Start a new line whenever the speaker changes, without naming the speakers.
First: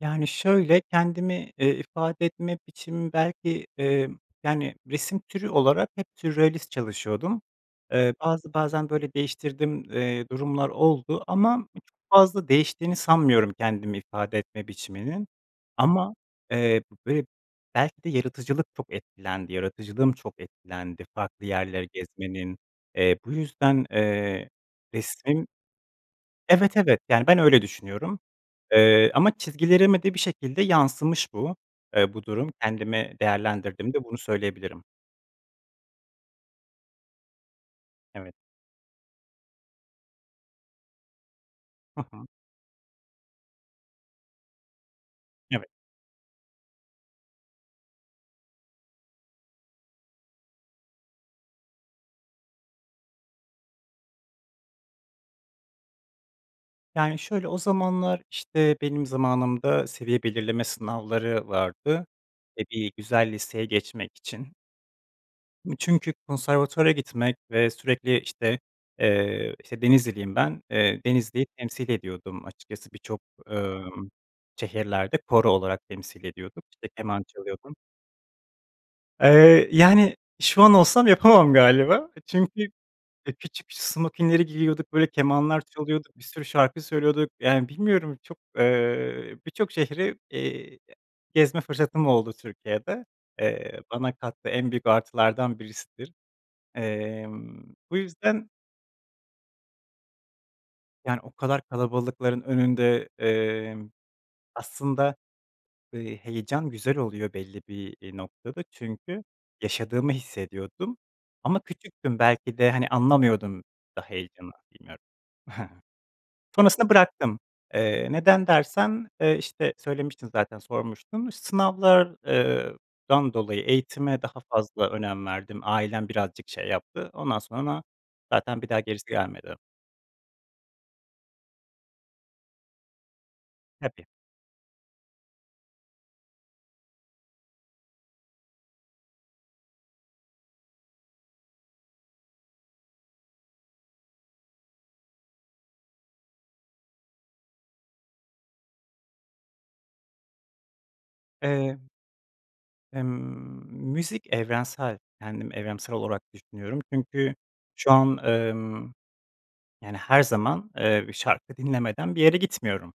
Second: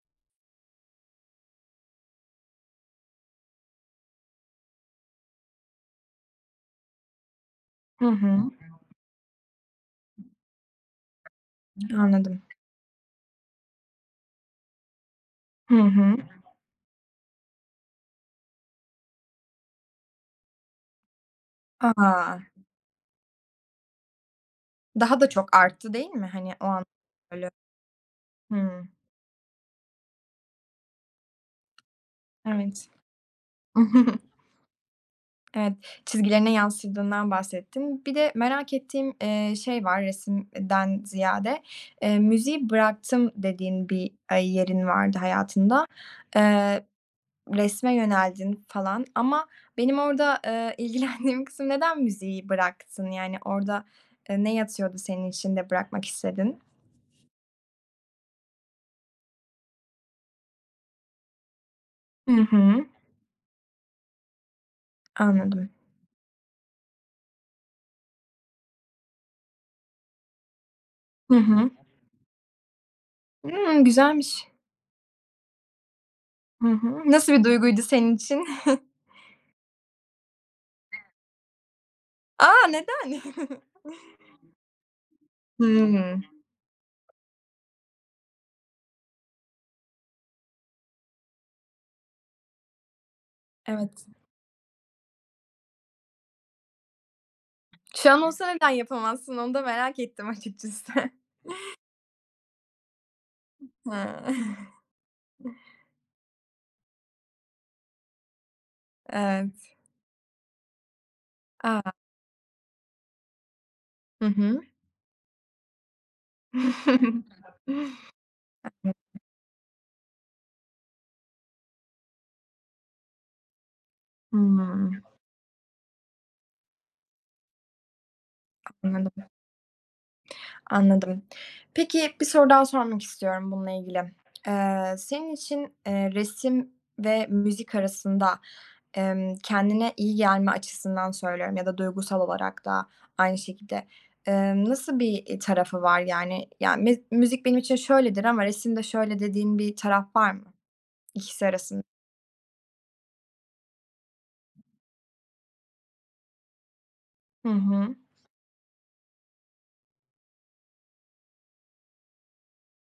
Yani, şöyle, kendimi, eee, ifade etme biçimim belki, eee, yani, resim türü olarak hep sürrealist çalışıyordum.
Hı
Eee,
hı.
bazı, bazen, böyle, değiştirdiğim, eee, durumlar oldu ama çok
Anladım.
fazla değiştiğini sanmıyorum kendimi ifade etme biçiminin.
Hı
Ama,
hı.
eee, b be belki de yaratıcılık çok etkilendi, yaratıcılığım çok etkilendi farklı yerleri
A!
gezmenin. Eee, bu yüzden, eee,
Daha da
resmin
çok arttı, değil mi? Hani, o
Evet,
an
evet, yani, ben
öyle.
öyle düşünüyorum.
Hımm.
Eee, ama çizgilerime de bir şekilde yansımış bu, eee, bu durum.
Evet.
Kendimi değerlendirdiğimde bunu söyleyebilirim.
Evet. Çizgilerine yansıdığından bahsettin. Bir de
Evet.
merak ettiğim, eee, şey var resim eee, den ziyade.
Hı
Eee,
hı.
müziği bıraktım dediğin bir, aaa, yerin vardı
Evet.
hayatında, eee, resme yöneldin falan ama benim orada, ııı, ilgilendiğim kısım, neden müziği bıraktın, yani, orada, eee, ne yatıyordu senin içinde bırakmak istedin?
Yani, şöyle, o zamanlar, işte, benim zamanımda seviye belirleme sınavları vardı,
Hı
eee,
hı.
bir güzel liseye geçmek için.
Anladım.
Çünkü konservatuvara gitmek ve sürekli, işte, eee, işte, Denizliliyim ben. Eee,
Hı
Denizli'yi
hı.
temsil ediyordum açıkçası birçok,
Imm.
ımm,
Güzelmiş.
şehirlerde koro olarak temsil ediyorduk,
Hı
işte,
hı.
keman
Nasıl bir
çalıyordum.
duyguydu senin için?
Eee, yani şu an olsam yapamam galiba. Eee, çünkü,
A, neden?
eee, küçük smokinleri giyiyorduk, böyle kemanlar çalıyorduk,
Hımm.
bir sürü şarkı söylüyorduk. Yani, bilmiyorum çok, eee, birçok şehri, eee, gezme fırsatım oldu Türkiye'de. Eee,
Evet.
bana kattığı en büyük artılardan birisidir. Emm, bu
Şu an
yüzden
olsa neden yapamazsın, onu da merak ettim açıkçası.
Yani, o kadar kalabalıkların önünde, emm,
Hıı.
aslında, eee, heyecan güzel oluyor belli bir, iii, noktada çünkü
Evet.
yaşadığımı hissediyordum ama
A!
küçüktüm belki de, hani, anlamıyordum da
Hı
heyecanı,
hı.
bilmiyorum. Sonrasında bıraktım. Eee, neden dersen, eee, işte, söylemiştim zaten, sormuştun. İş sınavlar eee, dan dolayı eğitime daha fazla
Hımm.
önem verdim. Ailem birazcık şey yaptı. Ondan sonra zaten bir daha gerisi
Anladım.
gelmedi.
Anladım. Peki, bir soru daha sormak istiyorum bununla
Tabii.
ilgili. Eee, senin için, eee, resim ve müzik arasında, emm, kendine iyi gelme açısından söylüyorum ya da duygusal olarak da aynı şekilde, eee, nasıl bir, iii, tarafı var? Yani, ya, miz müzik benim için şöyledir ama resimde şöyle dediğin bir taraf var mı ikisi
Eee
arasın
Emm, müzik evrensel, kendim evrensel olarak düşünüyorum. Çünkü
Hı
şu
hı.
an, emm, yani, her zaman, eee, şarkı dinlemeden bir yere gitmiyorum.